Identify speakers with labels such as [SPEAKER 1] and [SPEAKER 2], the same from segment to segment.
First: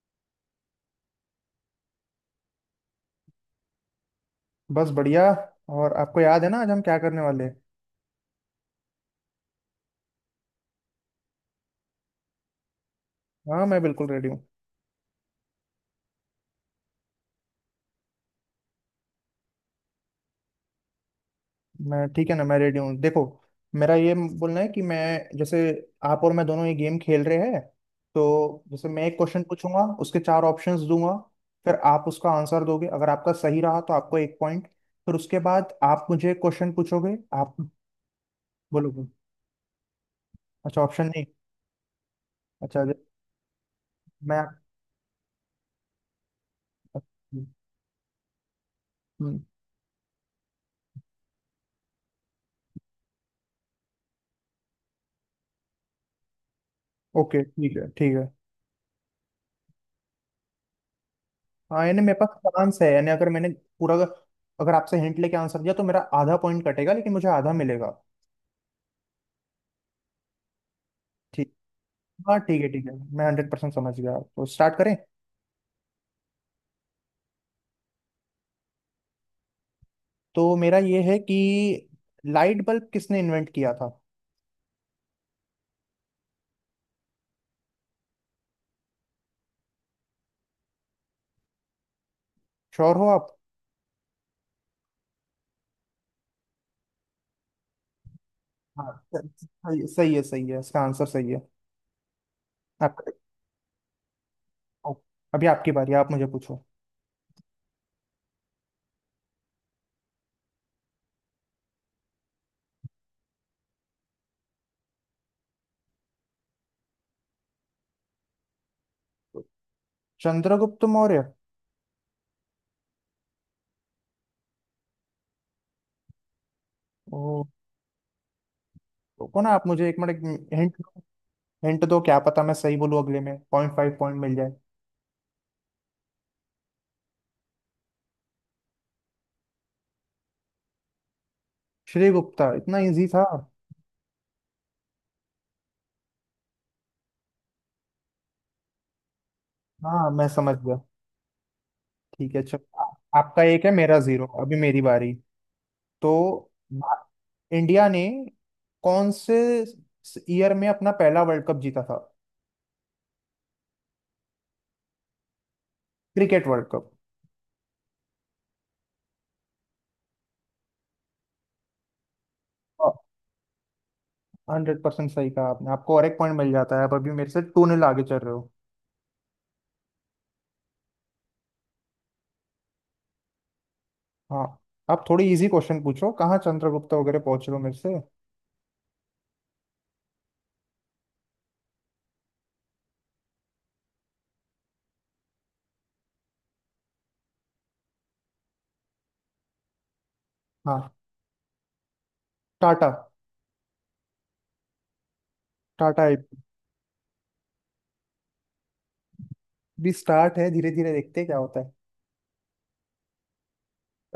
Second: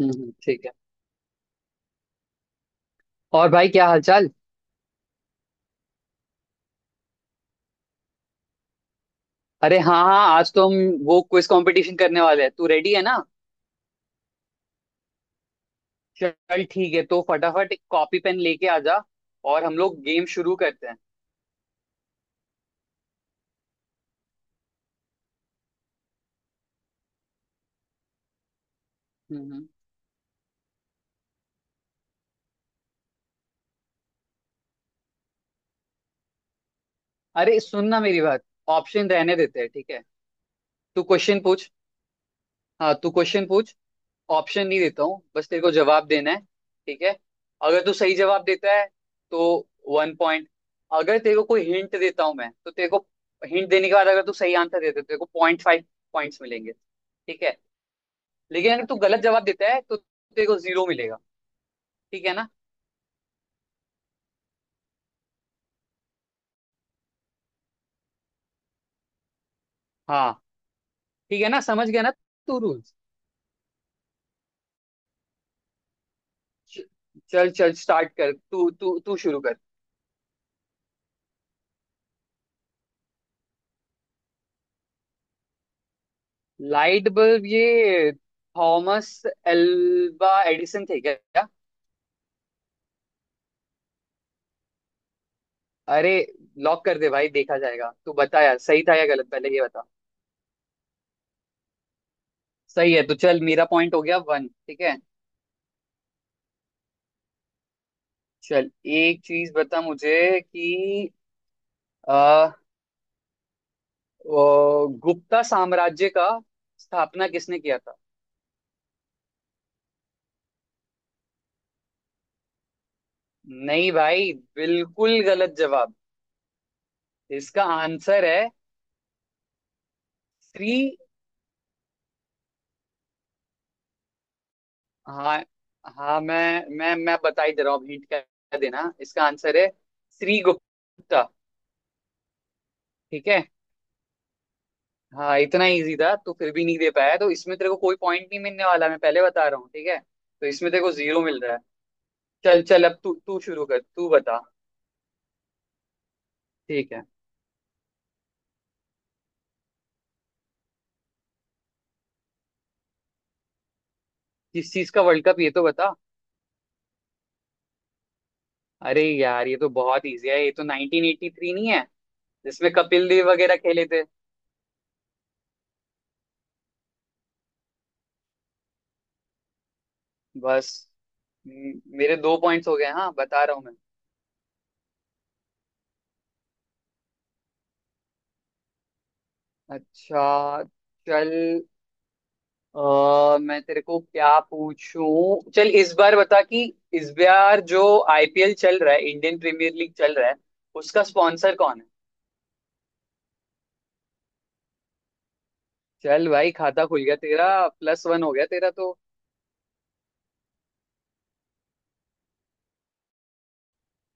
[SPEAKER 1] ठीक है। और भाई क्या हालचाल।
[SPEAKER 2] बस बढ़िया। और आपको याद है ना, आज हम क्या करने वाले हैं?
[SPEAKER 1] अरे हाँ हाँ, आज तो हम वो क्विज कंपटीशन करने वाले हैं, तू रेडी है ना।
[SPEAKER 2] हाँ, मैं बिल्कुल रेडी हूँ।
[SPEAKER 1] चल ठीक है, तो फटाफट कॉपी पेन लेके आ जा और हम लोग गेम शुरू करते हैं।
[SPEAKER 2] मैं ठीक है ना, मैं रेडी हूँ, देखो। मेरा ये बोलना है कि मैं, जैसे, आप और मैं दोनों ये गेम खेल रहे हैं। तो जैसे मैं एक क्वेश्चन
[SPEAKER 1] हम्म हम्म।
[SPEAKER 2] पूछूंगा, उसके चार ऑप्शंस दूंगा। फिर आप उसका आंसर दोगे। अगर आपका सही रहा तो आपको एक पॉइंट। फिर उसके बाद आप मुझे क्वेश्चन पूछोगे, आप
[SPEAKER 1] अरे सुन ना मेरी बात,
[SPEAKER 2] बोलोगे।
[SPEAKER 1] ऑप्शन रहने देते हैं, ठीक है।
[SPEAKER 2] अच्छा,
[SPEAKER 1] तू
[SPEAKER 2] ऑप्शन नहीं।
[SPEAKER 1] क्वेश्चन पूछ।
[SPEAKER 2] अच्छा।
[SPEAKER 1] हाँ, तू क्वेश्चन पूछ।
[SPEAKER 2] मैं।
[SPEAKER 1] ऑप्शन नहीं देता हूँ, बस तेरे को जवाब देना है। ठीक है, अगर तू सही जवाब देता है
[SPEAKER 2] हम्म,
[SPEAKER 1] तो वन पॉइंट। अगर तेरे को कोई हिंट देता हूँ मैं, तो तेरे को हिंट देने के बाद अगर तू सही आंसर देता है तो तेरे को पॉइंट फाइव पॉइंट्स मिलेंगे,
[SPEAKER 2] ओके,
[SPEAKER 1] ठीक है।
[SPEAKER 2] ठीक है ठीक है।
[SPEAKER 1] लेकिन अगर तू गलत जवाब देता है तो तेरे को जीरो मिलेगा,
[SPEAKER 2] हाँ, यानी मेरे
[SPEAKER 1] ठीक
[SPEAKER 2] पास
[SPEAKER 1] है ना।
[SPEAKER 2] चांस है। यानी अगर मैंने पूरा, अगर आपसे हिंट लेके आंसर दिया तो मेरा आधा पॉइंट कटेगा, लेकिन मुझे आधा मिलेगा।
[SPEAKER 1] हाँ, ठीक है
[SPEAKER 2] ठीक।
[SPEAKER 1] ना, समझ गया ना।
[SPEAKER 2] हाँ
[SPEAKER 1] तू
[SPEAKER 2] ठीक है ठीक है,
[SPEAKER 1] रूल्स,
[SPEAKER 2] मैं हंड्रेड परसेंट समझ गया। तो स्टार्ट करें?
[SPEAKER 1] चल चल स्टार्ट कर, तू तू तू शुरू कर।
[SPEAKER 2] तो मेरा ये है कि लाइट बल्ब किसने इन्वेंट किया था?
[SPEAKER 1] लाइट बल्ब ये थॉमस एल्वा एडिसन थे क्या।
[SPEAKER 2] श्योर हो आप?
[SPEAKER 1] अरे लॉक कर दे भाई, देखा जाएगा, तू बता यार सही
[SPEAKER 2] हाँ,
[SPEAKER 1] था या गलत, पहले ये बता।
[SPEAKER 2] सही, सही है, सही है, इसका आंसर सही है।
[SPEAKER 1] सही है
[SPEAKER 2] आपका,
[SPEAKER 1] तो चल, मेरा पॉइंट हो गया वन, ठीक है।
[SPEAKER 2] अभी आपकी बारी, आप मुझे पूछो।
[SPEAKER 1] चल एक चीज बता मुझे कि आ, वो गुप्ता साम्राज्य का स्थापना किसने किया था।
[SPEAKER 2] चंद्रगुप्त मौर्य।
[SPEAKER 1] नहीं भाई, बिल्कुल गलत जवाब।
[SPEAKER 2] ओ।
[SPEAKER 1] इसका आंसर है
[SPEAKER 2] रुको ना, आप मुझे एक मिनट।
[SPEAKER 1] श्री।
[SPEAKER 2] हिंट। हिंट दो, क्या पता मैं सही बोलूं, अगले में पॉइंट फाइव पॉइंट मिल जाए।
[SPEAKER 1] हाँ, हाँ मैं बता ही दे रहा हूँ, हिंट क्या देना, इसका आंसर है श्री गुप्ता।
[SPEAKER 2] श्री गुप्ता? इतना इजी था?
[SPEAKER 1] ठीक है, हाँ इतना इजी था तो फिर भी नहीं दे पाया, तो इसमें तेरे को कोई पॉइंट नहीं मिलने वाला, मैं पहले बता रहा हूँ, ठीक है,
[SPEAKER 2] हाँ, मैं
[SPEAKER 1] तो
[SPEAKER 2] समझ
[SPEAKER 1] इसमें
[SPEAKER 2] गया।
[SPEAKER 1] तेरे को जीरो मिल रहा है।
[SPEAKER 2] ठीक है,
[SPEAKER 1] चल
[SPEAKER 2] चलो,
[SPEAKER 1] चल, अब तू तू
[SPEAKER 2] आपका एक
[SPEAKER 1] शुरू
[SPEAKER 2] है,
[SPEAKER 1] कर,
[SPEAKER 2] मेरा
[SPEAKER 1] तू
[SPEAKER 2] जीरो,
[SPEAKER 1] बता।
[SPEAKER 2] अभी मेरी बारी। तो
[SPEAKER 1] ठीक
[SPEAKER 2] भा-
[SPEAKER 1] है,
[SPEAKER 2] इंडिया ने कौन से ईयर में अपना पहला वर्ल्ड कप जीता था?
[SPEAKER 1] किस चीज का वर्ल्ड कप ये तो बता।
[SPEAKER 2] Cricket world cup.
[SPEAKER 1] अरे यार, ये तो बहुत इजी है, ये तो 1983 नहीं है जिसमें
[SPEAKER 2] हाँ,
[SPEAKER 1] कपिल देव वगैरह खेले थे।
[SPEAKER 2] हंड्रेड परसेंट सही कहा आपने, आपको और एक पॉइंट मिल जाता है। आप अभी मेरे से टू नील आगे चल रहे हो।
[SPEAKER 1] बस मेरे दो पॉइंट्स हो गए, हाँ, बता रहा हूँ मैं।
[SPEAKER 2] हाँ। आप थोड़ी इजी क्वेश्चन पूछो, कहाँ चंद्रगुप्ता वगैरह पहुंच रहे हो मेरे से।
[SPEAKER 1] अच्छा चल, अ मैं तेरे को क्या पूछूं, चल इस बार बता कि इस बार जो आईपीएल चल रहा है, इंडियन प्रीमियर लीग चल रहा है,
[SPEAKER 2] हाँ।
[SPEAKER 1] उसका स्पॉन्सर कौन है।
[SPEAKER 2] टाटा। टाटा।
[SPEAKER 1] चल भाई, खाता खुल गया तेरा, प्लस वन हो गया तेरा तो।
[SPEAKER 2] भी स्टार्ट है, धीरे धीरे देखते हैं क्या होता है।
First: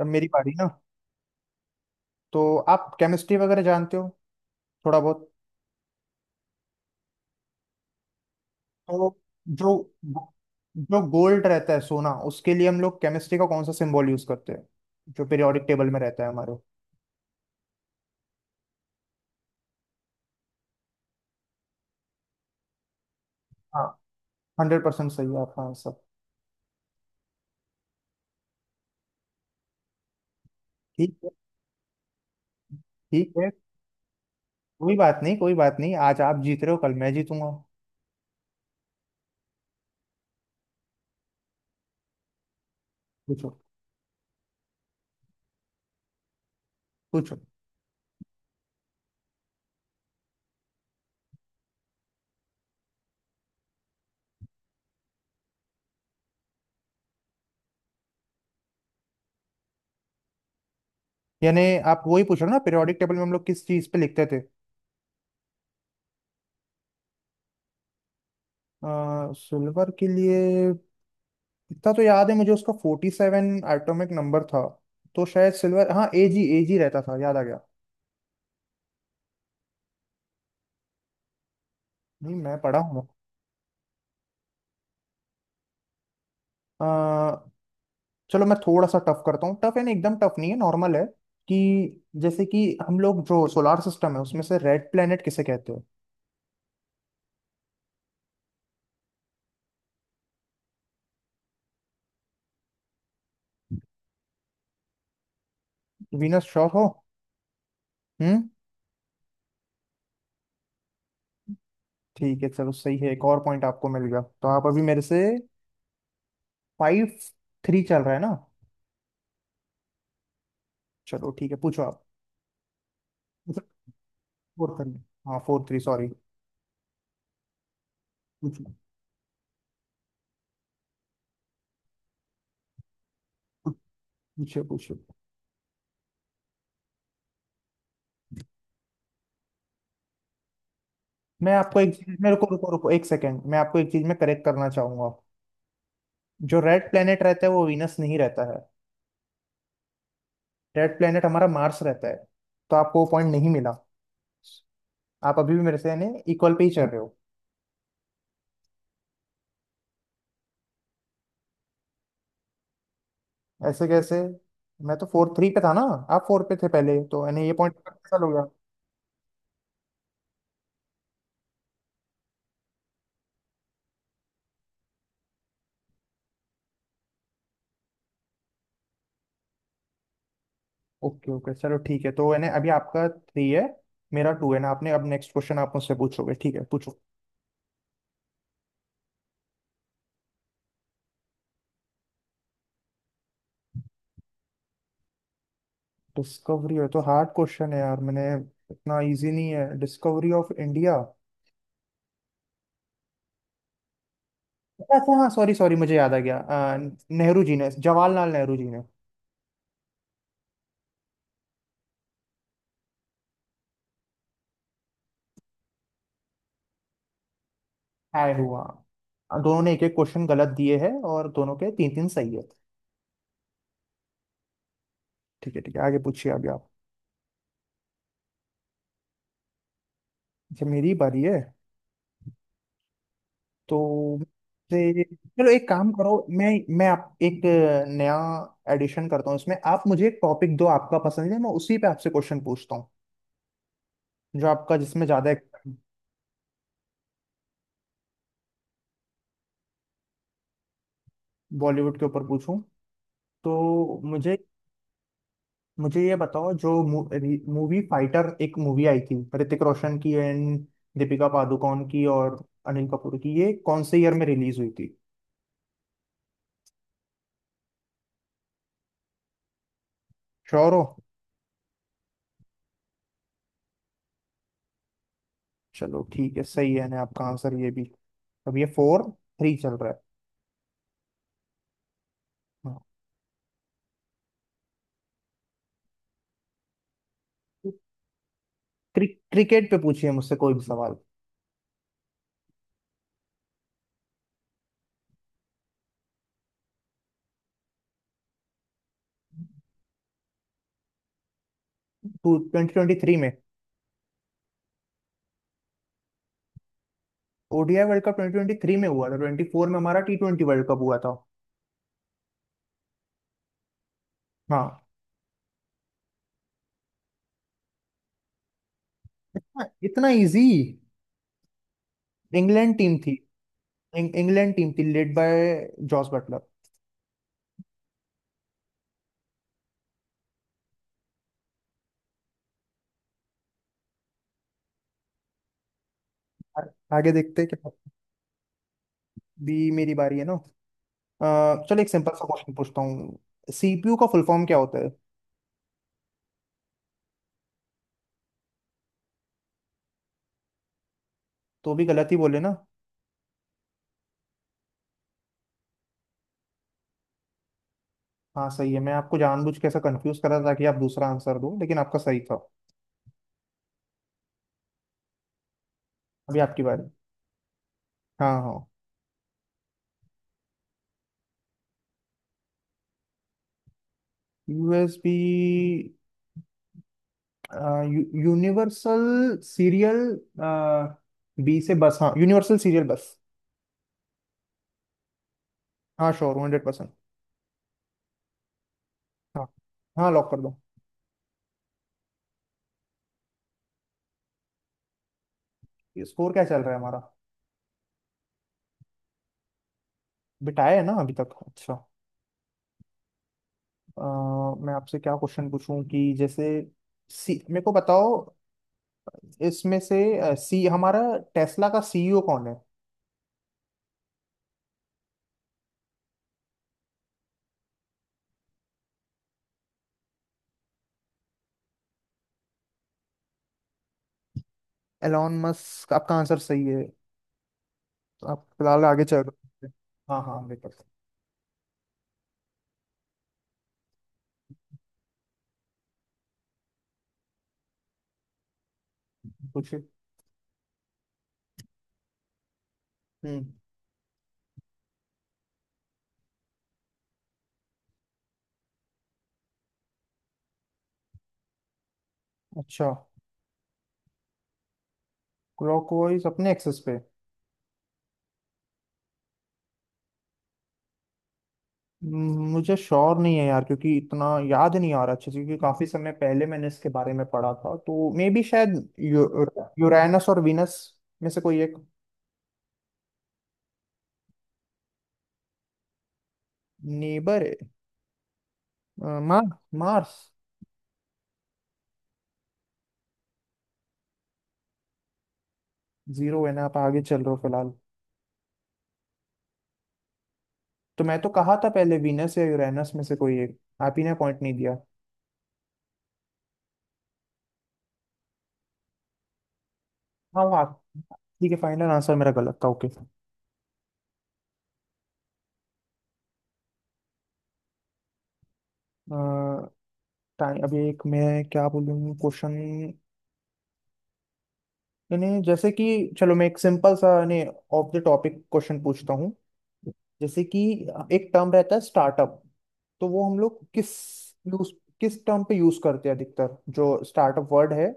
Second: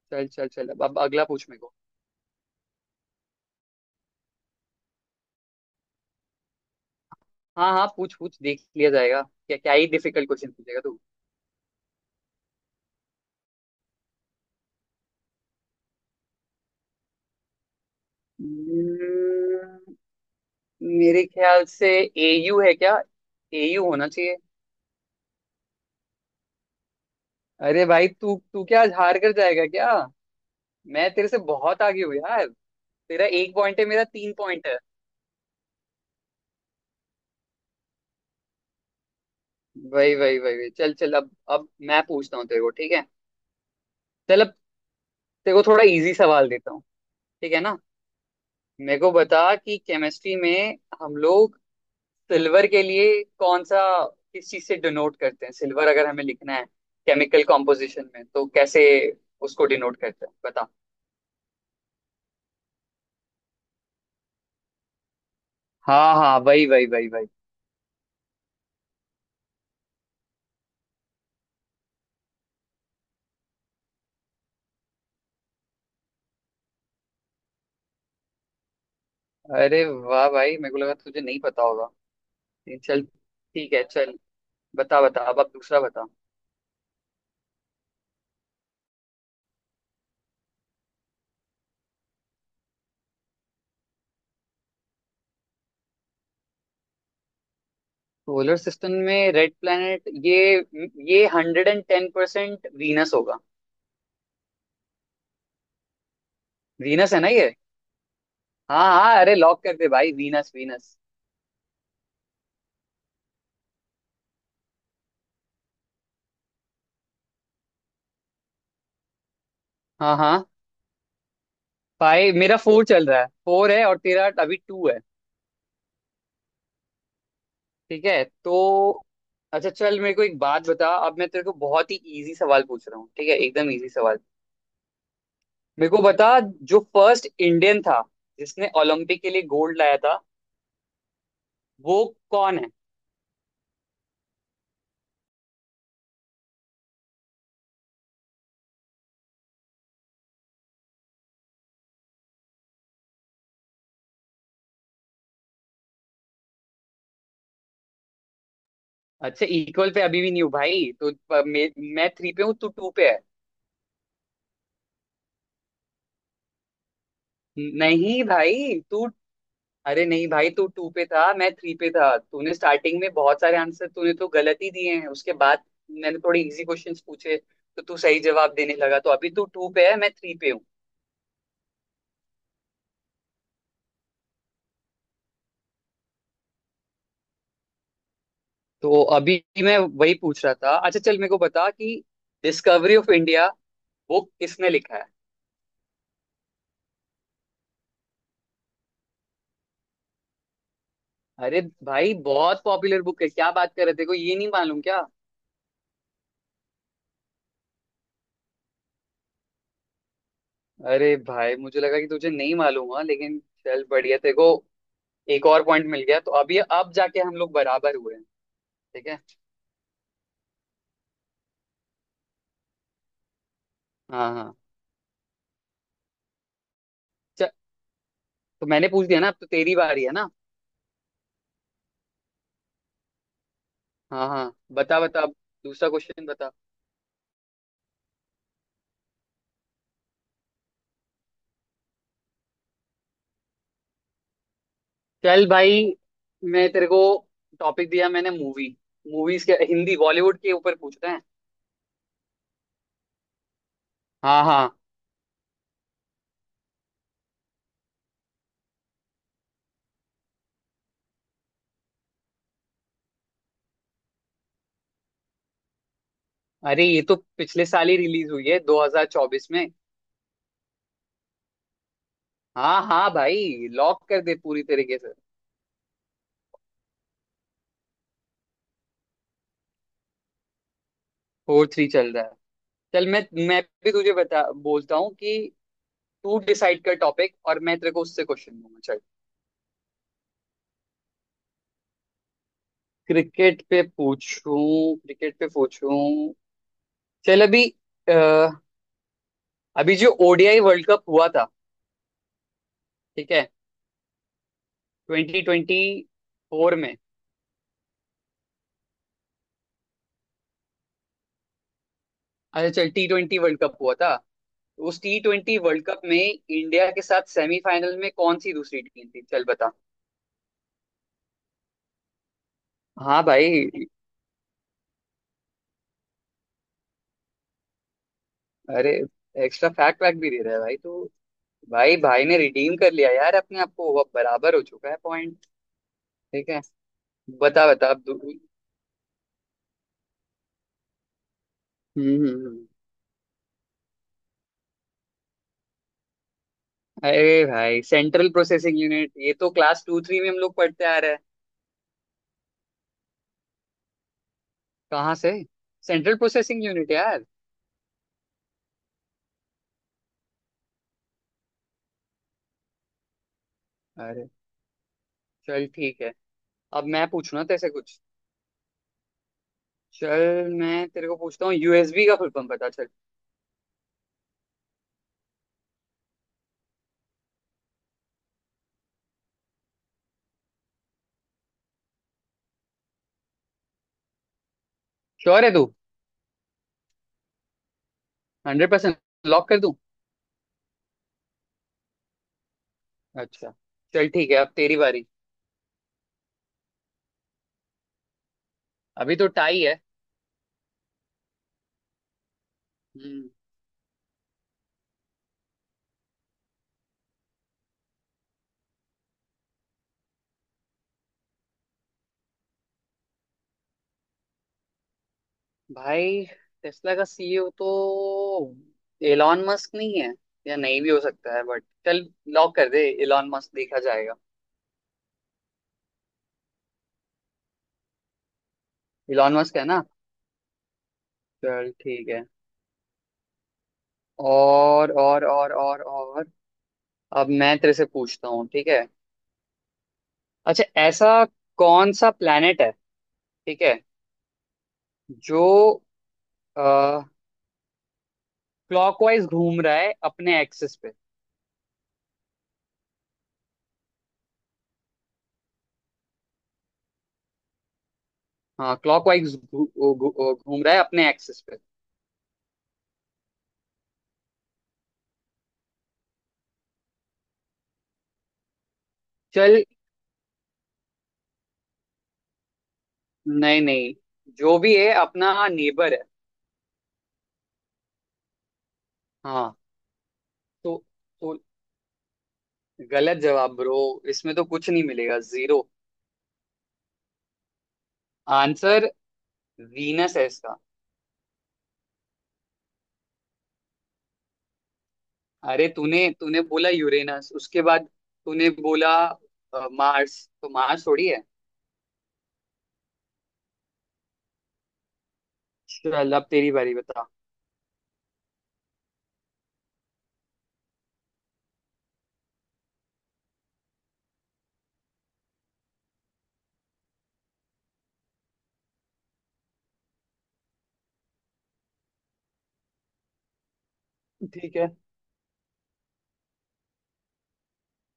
[SPEAKER 2] अब मेरी
[SPEAKER 1] चल चल
[SPEAKER 2] बारी ना।
[SPEAKER 1] चल, अब अगला पूछ मेरे को।
[SPEAKER 2] तो आप केमिस्ट्री वगैरह जानते हो, थोड़ा बहुत?
[SPEAKER 1] हाँ हाँ, पूछ पूछ, देख लिया
[SPEAKER 2] तो
[SPEAKER 1] जाएगा, क्या
[SPEAKER 2] जो
[SPEAKER 1] क्या ही डिफिकल्ट क्वेश्चन पूछेगा तू।
[SPEAKER 2] जो गोल्ड रहता है, सोना, उसके लिए हम लोग केमिस्ट्री का कौन सा सिंबल यूज करते हैं, जो पीरियोडिक टेबल में रहता है हमारे?
[SPEAKER 1] Hmm, मेरे ख्याल से एयू है क्या,
[SPEAKER 2] हाँ,
[SPEAKER 1] एयू होना चाहिए।
[SPEAKER 2] हंड्रेड परसेंट सही है आपका आंसर।
[SPEAKER 1] अरे भाई, तू तू क्या आज हार कर जाएगा क्या, मैं
[SPEAKER 2] ठीक
[SPEAKER 1] तेरे
[SPEAKER 2] है।
[SPEAKER 1] से बहुत आगे हूँ यार। तेरा
[SPEAKER 2] ठीक है,
[SPEAKER 1] एक पॉइंट है, मेरा तीन पॉइंट है।
[SPEAKER 2] कोई बात नहीं, कोई बात नहीं, आज आप जीत रहे हो, कल मैं जीतूंगा।
[SPEAKER 1] वही वही वही वही, चल चल अब मैं पूछता हूँ तेरे को, ठीक है।
[SPEAKER 2] पूछो,
[SPEAKER 1] चल अब तेरे को थोड़ा इजी सवाल देता हूँ,
[SPEAKER 2] पूछो।
[SPEAKER 1] ठीक है ना। मेरे को बता कि केमिस्ट्री में हम लोग सिल्वर के लिए कौन सा, किस चीज से डिनोट करते हैं सिल्वर, अगर हमें लिखना है केमिकल कॉम्पोजिशन में तो कैसे उसको डिनोट करते हैं, बता।
[SPEAKER 2] यानी आप वही पूछ रहे हो ना, पीरियोडिक टेबल में हम लोग किस चीज पे लिखते थे,
[SPEAKER 1] हाँ हाँ, वही वही वही वही।
[SPEAKER 2] सिल्वर के लिए? इतना तो याद है मुझे, उसका फोर्टी सेवन एटॉमिक नंबर था। तो शायद सिल्वर, हाँ, एजी, एजी रहता था, याद आ गया।
[SPEAKER 1] अरे वाह भाई, मेरे को लगा तुझे नहीं पता होगा।
[SPEAKER 2] नहीं, मैं पढ़ा
[SPEAKER 1] चल
[SPEAKER 2] हूँ।
[SPEAKER 1] ठीक है, चल बता बता अब दूसरा बता।
[SPEAKER 2] अ, चलो मैं थोड़ा सा टफ करता हूँ। टफ यानी एकदम टफ नहीं है, नॉर्मल है। कि जैसे कि हम लोग जो सोलार सिस्टम है, उसमें से रेड प्लेनेट किसे कहते हो?
[SPEAKER 1] सोलर सिस्टम में रेड प्लैनेट, ये hundred and ten percent Venus होगा।
[SPEAKER 2] वीनस? श्योर हो?
[SPEAKER 1] वीनस है ना ये।
[SPEAKER 2] हम्म।
[SPEAKER 1] हाँ हाँ, अरे लॉक कर दे भाई, वीनस वीनस।
[SPEAKER 2] ठीक है, चलो सही है, एक और पॉइंट आपको मिल गया। तो आप अभी मेरे से फाइव, थ्री चल रहा है ना?
[SPEAKER 1] हाँ हाँ
[SPEAKER 2] चलो ठीक है, पूछो आप।
[SPEAKER 1] भाई, मेरा फोर चल रहा है, फोर है और तेरा अभी
[SPEAKER 2] फोर
[SPEAKER 1] टू
[SPEAKER 2] थ्री,
[SPEAKER 1] है,
[SPEAKER 2] हाँ फोर थ्री, सॉरी।
[SPEAKER 1] ठीक है तो।
[SPEAKER 2] पूछो,
[SPEAKER 1] अच्छा चल, मेरे को एक बात बता, अब मैं तेरे को बहुत ही इजी सवाल पूछ रहा हूँ, ठीक है, एकदम इजी सवाल।
[SPEAKER 2] पूछो, पूछो।
[SPEAKER 1] मेरे को बता, जो फर्स्ट इंडियन था जिसने ओलंपिक के लिए गोल्ड लाया था,
[SPEAKER 2] मैं आपको एक
[SPEAKER 1] वो
[SPEAKER 2] चीज, मेरे को
[SPEAKER 1] कौन है।
[SPEAKER 2] रुको रुको, एक सेकेंड, मैं आपको एक चीज में करेक्ट करना चाहूंगा। जो रेड प्लेनेट रहता है वो वीनस नहीं रहता है। रेड प्लेनेट हमारा मार्स रहता है। तो आपको वो पॉइंट नहीं मिला। आप अभी भी मेरे से, यानी, इक्वल पे ही चल रहे हो।
[SPEAKER 1] अच्छा, इक्वल पे अभी भी नहीं हूँ भाई तो मैं थ्री पे हूँ, तू टू पे है।
[SPEAKER 2] ऐसे कैसे? मैं तो फोर थ्री पे था ना? आप फोर पे थे पहले, तो यानी ये पॉइंट कैंसिल
[SPEAKER 1] नहीं
[SPEAKER 2] हो गया।
[SPEAKER 1] भाई तू अरे नहीं भाई, तू टू पे था, मैं थ्री पे था, तूने स्टार्टिंग में बहुत सारे आंसर तूने तो गलत ही दिए हैं, उसके बाद मैंने थोड़े इजी क्वेश्चंस पूछे तो तू सही जवाब देने लगा, तो अभी तू टू पे है, मैं थ्री पे हूँ।
[SPEAKER 2] ओके, ओके, चलो ठीक है, तो यानी अभी आपका थ्री है, मेरा टू है ना। आपने, अब नेक्स्ट क्वेश्चन आप मुझसे पूछोगे, ठीक है, पूछो।
[SPEAKER 1] तो अभी मैं वही पूछ रहा था, अच्छा चल, मेरे को बता कि डिस्कवरी ऑफ इंडिया बुक किसने लिखा है।
[SPEAKER 2] डिस्कवरी है तो हार्ड क्वेश्चन है यार, मैंने, इतना इजी नहीं है डिस्कवरी ऑफ इंडिया।
[SPEAKER 1] अरे भाई, बहुत पॉपुलर बुक है, क्या बात कर रहे, तेरे को ये नहीं मालूम क्या।
[SPEAKER 2] अच्छा हाँ, सॉरी सॉरी, मुझे याद आ गया। नेहरू जी ने, जवाहरलाल नेहरू जी ने।
[SPEAKER 1] अरे भाई, मुझे लगा कि तुझे नहीं मालूम हुआ, लेकिन चल बढ़िया, तेरे को एक और पॉइंट मिल गया, तो अभी अब जाके हम लोग बराबर हुए हैं।
[SPEAKER 2] ऐड हुआ।
[SPEAKER 1] ठीक है,
[SPEAKER 2] दोनों ने एक एक क्वेश्चन गलत दिए हैं और दोनों के तीन तीन सही है।
[SPEAKER 1] हाँ हाँ।
[SPEAKER 2] ठीक है, ठीक है, आगे पूछिए, आगे आप।
[SPEAKER 1] चल तो मैंने पूछ दिया ना, अब तो तेरी बारी है ना।
[SPEAKER 2] जब मेरी बारी है तो
[SPEAKER 1] हाँ हाँ बता
[SPEAKER 2] से-
[SPEAKER 1] बता, अब
[SPEAKER 2] चलो एक
[SPEAKER 1] दूसरा
[SPEAKER 2] काम करो,
[SPEAKER 1] क्वेश्चन
[SPEAKER 2] मैं
[SPEAKER 1] बता।
[SPEAKER 2] मैं आप एक नया एडिशन करता हूँ इसमें। आप मुझे एक टॉपिक दो, आपका पसंद है, मैं उसी पे आपसे क्वेश्चन पूछता हूँ। जो आपका, जिसमें ज्यादा,
[SPEAKER 1] चल भाई, मैं तेरे को टॉपिक दिया मैंने, मूवी मूवीज के, हिंदी बॉलीवुड के ऊपर पूछ रहे हैं।
[SPEAKER 2] बॉलीवुड के ऊपर पूछूं, तो मुझे,
[SPEAKER 1] हाँ हाँ,
[SPEAKER 2] मुझे ये बताओ, जो मूवी फाइटर, एक मूवी आई थी ऋतिक रोशन की एंड दीपिका पादुकोण की और अनिल कपूर की, ये कौन से ईयर में रिलीज हुई थी?
[SPEAKER 1] अरे ये तो पिछले साल ही रिलीज हुई है, 2024 में।
[SPEAKER 2] श्योर हो?
[SPEAKER 1] हाँ हाँ भाई, लॉक कर दे पूरी तरीके से।
[SPEAKER 2] चलो ठीक है, सही है ना आपका आंसर ये भी। अब ये फोर, थ्री चल रहा है।
[SPEAKER 1] फोर थ्री चल रहा है।
[SPEAKER 2] हाँ।
[SPEAKER 1] चल मैं भी तुझे बता, बोलता हूँ कि तू डिसाइड कर टॉपिक और मैं तेरे को उससे क्वेश्चन दूंगा, चल।
[SPEAKER 2] क्रिकेट पे पूछिए मुझसे कोई भी सवाल।
[SPEAKER 1] क्रिकेट पे पूछूं, क्रिकेट पे पूछूं। चल अभी, अ, अभी जो ओडीआई वर्ल्ड कप हुआ था,
[SPEAKER 2] टू ट्वेंटी ट्वेंटी थ्री में?
[SPEAKER 1] ठीक है, ट्वेंटी ट्वेंटी फोर में।
[SPEAKER 2] ODI world cup twenty twenty three में हुआ था, ट्वेंटी फोर में हमारा टी ट्वेंटी वर्ल्ड कप हुआ था।
[SPEAKER 1] अच्छा चल, टी ट्वेंटी वर्ल्ड कप हुआ था।
[SPEAKER 2] हाँ।
[SPEAKER 1] उस टी ट्वेंटी वर्ल्ड कप में इंडिया के साथ सेमीफाइनल में कौन सी दूसरी टीम थी, चल
[SPEAKER 2] इतना
[SPEAKER 1] बता।
[SPEAKER 2] इतना इजी, इंग्लैंड टीम थी।
[SPEAKER 1] हाँ भाई।
[SPEAKER 2] इंग्लैंड टीम थी, लेड बाय जॉस बटलर।
[SPEAKER 1] अरे एक्स्ट्रा फैक्ट वैक्ट भी दे रहा है भाई तो, भाई भाई ने रिडीम कर लिया यार अपने आप को, वो अब बराबर हो चुका है पॉइंट, ठीक है।
[SPEAKER 2] आ- आगे देखते हैं
[SPEAKER 1] बता
[SPEAKER 2] क्या,
[SPEAKER 1] बता,
[SPEAKER 2] भी मेरी बारी है ना। अ, चलो एक सिंपल
[SPEAKER 1] हम्म
[SPEAKER 2] सा
[SPEAKER 1] हम्म,
[SPEAKER 2] क्वेश्चन
[SPEAKER 1] हम्म।
[SPEAKER 2] पूछता हूँ, सीपीयू का फुल फॉर्म क्या होता है?
[SPEAKER 1] अरे भाई, सेंट्रल प्रोसेसिंग यूनिट, ये तो क्लास टू थ्री में हम लोग पढ़ते आ रहे हैं।
[SPEAKER 2] तो भी गलत ही बोले ना?
[SPEAKER 1] कहाँ से, सेंट्रल प्रोसेसिंग यूनिट यार।
[SPEAKER 2] हाँ सही है, मैं आपको जानबूझ के ऐसा कंफ्यूज करा ताकि आप दूसरा आंसर दो, लेकिन आपका सही था।
[SPEAKER 1] अरे चल ठीक है,
[SPEAKER 2] अभी आपकी बारी।
[SPEAKER 1] अब मैं पूछूंगा तेरे से कुछ।
[SPEAKER 2] हाँ हाँ।
[SPEAKER 1] चल मैं तेरे को पूछता हूँ, यूएसबी का फुल फॉर्म बता, चल।
[SPEAKER 2] यूएसबी, यूनिवर्सल, सीरियल, बी से बस, हाँ, यूनिवर्सल सीरियल बस।
[SPEAKER 1] श्योर है तू,
[SPEAKER 2] हाँ, sure, hundred percent.
[SPEAKER 1] Hundred percent,
[SPEAKER 2] हाँ,
[SPEAKER 1] लॉक कर दूं।
[SPEAKER 2] हाँ, लॉक कर दो।
[SPEAKER 1] अच्छा चल ठीक है, अब तेरी बारी।
[SPEAKER 2] ये स्कोर क्या चल रहा है हमारा?
[SPEAKER 1] अभी तो टाई है।
[SPEAKER 2] बिटाया है ना अभी तक? अच्छा।
[SPEAKER 1] हम्म।
[SPEAKER 2] अ, मैं आपसे क्या क्वेश्चन पूछूं, कि जैसे सी, मेरे को बताओ, इसमें से सी, हमारा टेस्ला का सीईओ कौन है?
[SPEAKER 1] भाई टेस्ला का सीईओ तो एलॉन मस्क नहीं है, या नहीं भी हो सकता है, बट चल, लॉक कर दे एलॉन मस्क, देखा जाएगा।
[SPEAKER 2] एलॉन मस्क, आपका आंसर सही है, तो आप फिलहाल आगे चल
[SPEAKER 1] एलॉन मस्क है
[SPEAKER 2] रहे हैं।
[SPEAKER 1] ना।
[SPEAKER 2] हाँ हाँ, मेरे पता
[SPEAKER 1] चल ठीक है। और अब मैं तेरे से पूछता हूँ, ठीक है।
[SPEAKER 2] है। पूछिए।
[SPEAKER 1] अच्छा, ऐसा कौन सा प्लेनेट है,
[SPEAKER 2] हम्म।
[SPEAKER 1] ठीक है, जो क्लॉकवाइज घूम रहा है अपने एक्सिस पे।
[SPEAKER 2] अच्छा, क्लॉकवाइज अपने एक्सेस पे?
[SPEAKER 1] हाँ, क्लॉकवाइज घूम रहा है अपने एक्सिस पे।
[SPEAKER 2] मुझे श्योर नहीं है यार, क्योंकि इतना याद नहीं आ रहा अच्छे से, क्योंकि काफी समय पहले मैंने इसके बारे में पढ़ा था। तो मे बी शायद यू,
[SPEAKER 1] चल।
[SPEAKER 2] यूरैनस और वीनस में से कोई एक।
[SPEAKER 1] नहीं नहीं, जो भी है अपना नेबर है।
[SPEAKER 2] नेबर है? मार्स,
[SPEAKER 1] हाँ
[SPEAKER 2] मार्स।
[SPEAKER 1] तो, तो गलत जवाब ब्रो, इसमें तो कुछ नहीं मिलेगा, जीरो।
[SPEAKER 2] जीरो है ना? आप आगे चल रहे हो फिलहाल।
[SPEAKER 1] आंसर वीनस है इसका।
[SPEAKER 2] तो मैं तो कहा था पहले, वीनस या यूरेनस में से कोई एक, आप ही ने पॉइंट नहीं दिया।
[SPEAKER 1] अरे तूने तूने बोला यूरेनस, उसके बाद तूने बोला मार्स,
[SPEAKER 2] हाँ
[SPEAKER 1] तो
[SPEAKER 2] वो आप,
[SPEAKER 1] मार्स थोड़ी है।
[SPEAKER 2] ठीक है, फाइनल आंसर मेरा गलत था, ओके।
[SPEAKER 1] चल अब तेरी बारी, बता।
[SPEAKER 2] टाइम अभी एक, मैं क्या बोलूँ क्वेश्चन, यानी जैसे कि, चलो मैं एक सिंपल सा, यानी ऑफ द टॉपिक क्वेश्चन पूछता हूँ। जैसे कि एक टर्म रहता है, स्टार्टअप, तो वो हम लोग किस
[SPEAKER 1] ठीक है
[SPEAKER 2] यूज, किस टर्म पे यूज करते हैं अधिकतर? जो स्टार्टअप वर्ड है,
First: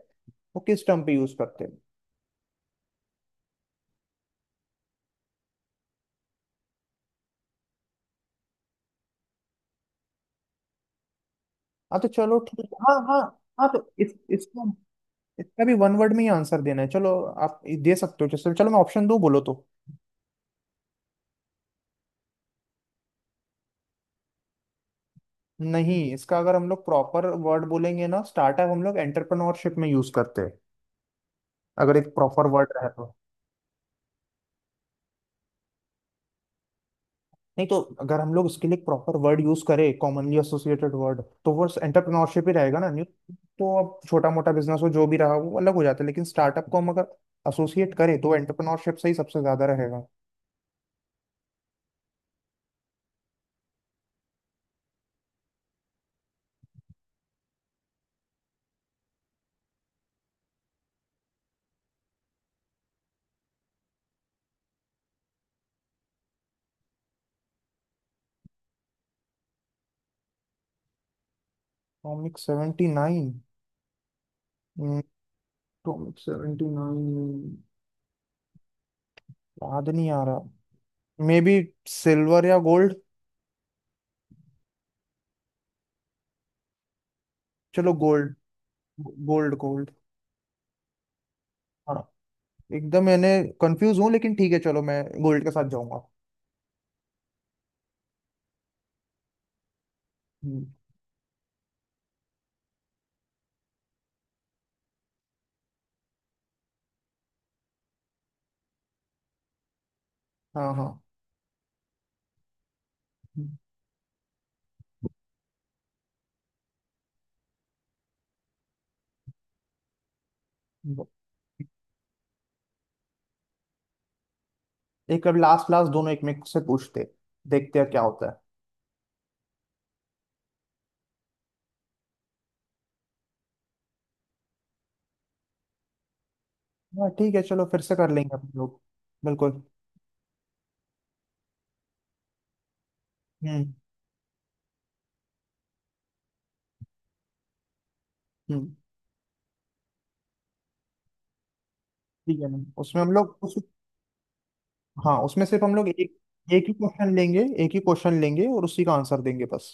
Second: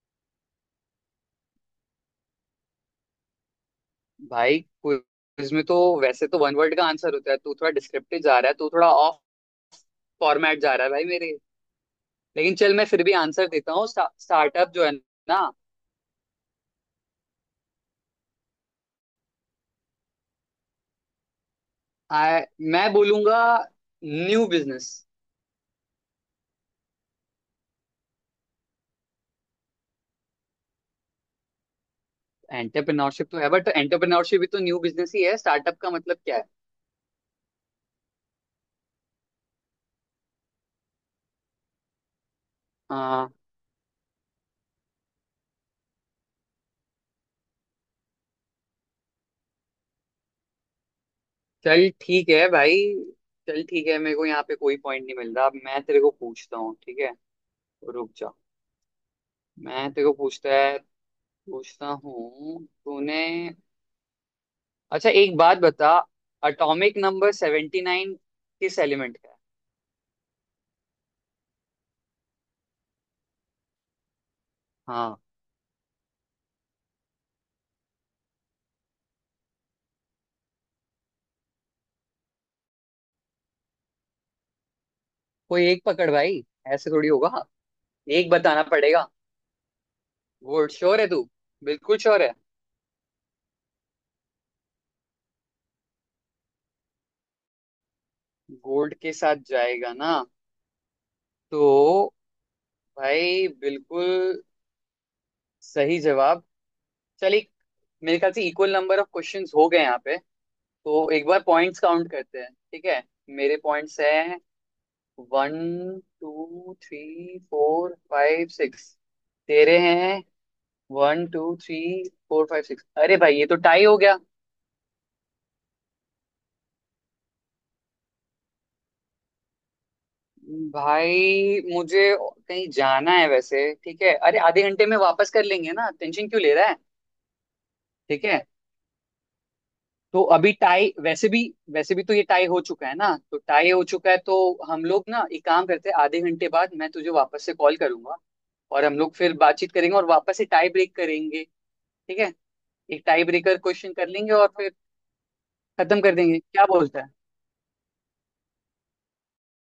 [SPEAKER 2] वो किस टर्म पे यूज करते हैं?
[SPEAKER 1] भाई, क्विज में तो वैसे तो वन वर्ड का आंसर होता है, तू थोड़ा डिस्क्रिप्टिव जा रहा है, तू थोड़ा ऑफ फॉर्मेट जा रहा है भाई मेरे।
[SPEAKER 2] हाँ तो चलो
[SPEAKER 1] लेकिन
[SPEAKER 2] ठीक है,
[SPEAKER 1] चल मैं
[SPEAKER 2] हाँ
[SPEAKER 1] फिर भी
[SPEAKER 2] हाँ।
[SPEAKER 1] आंसर
[SPEAKER 2] हाँ
[SPEAKER 1] देता
[SPEAKER 2] तो
[SPEAKER 1] हूँ,
[SPEAKER 2] इस इसको,
[SPEAKER 1] स्टार्टअप जो है ना।
[SPEAKER 2] इसका भी वन वर्ड में ही आंसर देना है, चलो आप दे सकते हो। जैसे चलो मैं ऑप्शन दूँ, बोलो तो।
[SPEAKER 1] आ, मैं बोलूंगा न्यू बिजनेस।
[SPEAKER 2] नहीं, इसका अगर हम लोग प्रॉपर वर्ड बोलेंगे ना, स्टार्टअप हम लोग एंटरप्रेन्योरशिप में यूज करते हैं, अगर एक प्रॉपर वर्ड रहे तो।
[SPEAKER 1] एंटरप्रेन्योरशिप तो है बट, एंटरप्रेन्योरशिप भी तो न्यू बिजनेस ही है, स्टार्टअप का मतलब क्या
[SPEAKER 2] नहीं तो अगर हम लोग इसके लिए प्रॉपर वर्ड यूज करें, कॉमनली एसोसिएटेड वर्ड, तो वो एंटरप्रेन्योरशिप ही रहेगा ना? नहीं
[SPEAKER 1] है।
[SPEAKER 2] तो अब छोटा मोटा बिजनेस हो, जो भी रहा वो अलग हो जाता है, लेकिन स्टार्टअप को हम अगर एसोसिएट करें तो एंटरप्रेन्योरशिप से ही सबसे ज्यादा रहेगा।
[SPEAKER 1] चल ठीक है भाई, चल ठीक है, मेरे को यहाँ पे कोई पॉइंट नहीं मिल रहा। अब मैं तेरे को पूछता हूँ, ठीक है, रुक जा, मैं तेरे को पूछता हूँ। तूने अच्छा एक बात बता, अटोमिक नंबर सेवेंटी नाइन किस एलिमेंट का है।
[SPEAKER 2] Topic seventy nine?
[SPEAKER 1] हाँ,
[SPEAKER 2] टॉमिक 79, याद नहीं आ रहा। मे बी सिल्वर या गोल्ड।
[SPEAKER 1] कोई एक पकड़ भाई, ऐसे थोड़ी होगा,
[SPEAKER 2] चलो
[SPEAKER 1] एक
[SPEAKER 2] गोल्ड।
[SPEAKER 1] बताना पड़ेगा।
[SPEAKER 2] Gold, gold.
[SPEAKER 1] गोल्ड, श्योर है तू,
[SPEAKER 2] हाँ,
[SPEAKER 1] बिल्कुल श्योर है।
[SPEAKER 2] एकदम, मैंने, कंफ्यूज हूँ, लेकिन ठीक है चलो, मैं गोल्ड के साथ जाऊंगा।
[SPEAKER 1] गोल्ड के साथ जाएगा ना,
[SPEAKER 2] हम्म,
[SPEAKER 1] तो भाई, बिल्कुल सही जवाब। चल एक, मेरे ख्याल से इक्वल नंबर ऑफ क्वेश्चंस हो गए यहाँ पे,
[SPEAKER 2] हाँ हाँ।
[SPEAKER 1] तो एक बार पॉइंट्स काउंट करते हैं, ठीक है। मेरे पॉइंट्स हैं one two three four five six. तेरे हैं
[SPEAKER 2] हम्म,
[SPEAKER 1] one two three four five six, अरे भाई, ये तो टाई हो गया।
[SPEAKER 2] एक, अब लास्ट लास्ट दोनों एक में से पूछते, देखते हैं क्या होता
[SPEAKER 1] भाई, मुझे कहीं जाना है वैसे, ठीक है, अरे आधे घंटे में वापस कर लेंगे ना, टेंशन क्यों ले रहा है।
[SPEAKER 2] है। हाँ ठीक है, चलो फिर से कर
[SPEAKER 1] ठीक
[SPEAKER 2] लेंगे
[SPEAKER 1] है,
[SPEAKER 2] हम लोग। बिल्कुल।
[SPEAKER 1] तो अभी टाई वैसे भी, वैसे भी तो ये टाई हो चुका है ना, तो टाई
[SPEAKER 2] हम्म
[SPEAKER 1] हो चुका है तो हम लोग ना एक काम करते हैं, आधे घंटे बाद मैं तुझे वापस से कॉल करूंगा,
[SPEAKER 2] हम्म।
[SPEAKER 1] और हम लोग फिर बातचीत करेंगे और वापस से टाई ब्रेक करेंगे, ठीक है।
[SPEAKER 2] ठीक है ना, उसमें
[SPEAKER 1] एक
[SPEAKER 2] हम
[SPEAKER 1] टाई
[SPEAKER 2] लोग उस,
[SPEAKER 1] ब्रेकर क्वेश्चन कर लेंगे और फिर
[SPEAKER 2] हाँ, उसमें सिर्फ हम लोग एक,
[SPEAKER 1] खत्म कर देंगे,
[SPEAKER 2] एक
[SPEAKER 1] क्या
[SPEAKER 2] ही
[SPEAKER 1] बोलता है।
[SPEAKER 2] क्वेश्चन लेंगे, एक ही क्वेश्चन लेंगे और उसी का आंसर देंगे, बस।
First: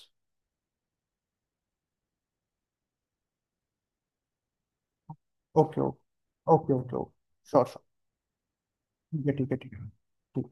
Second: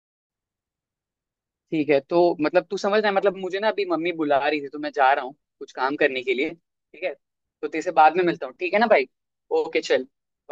[SPEAKER 1] ठीक है, तो मतलब, तू समझ रहा है मतलब, मुझे ना अभी मम्मी बुला रही थी, तो मैं जा रहा हूँ कुछ
[SPEAKER 2] ओके ओके,
[SPEAKER 1] काम करने के लिए,
[SPEAKER 2] ओके ओके
[SPEAKER 1] ठीक है,
[SPEAKER 2] ओके। श्योर
[SPEAKER 1] तो तेरे
[SPEAKER 2] श्योर।
[SPEAKER 1] से बाद में मिलता हूँ, ठीक है ना भाई।
[SPEAKER 2] ठीक है ठीक है ठीक है
[SPEAKER 1] ओके
[SPEAKER 2] ठीक
[SPEAKER 1] चल।
[SPEAKER 2] है।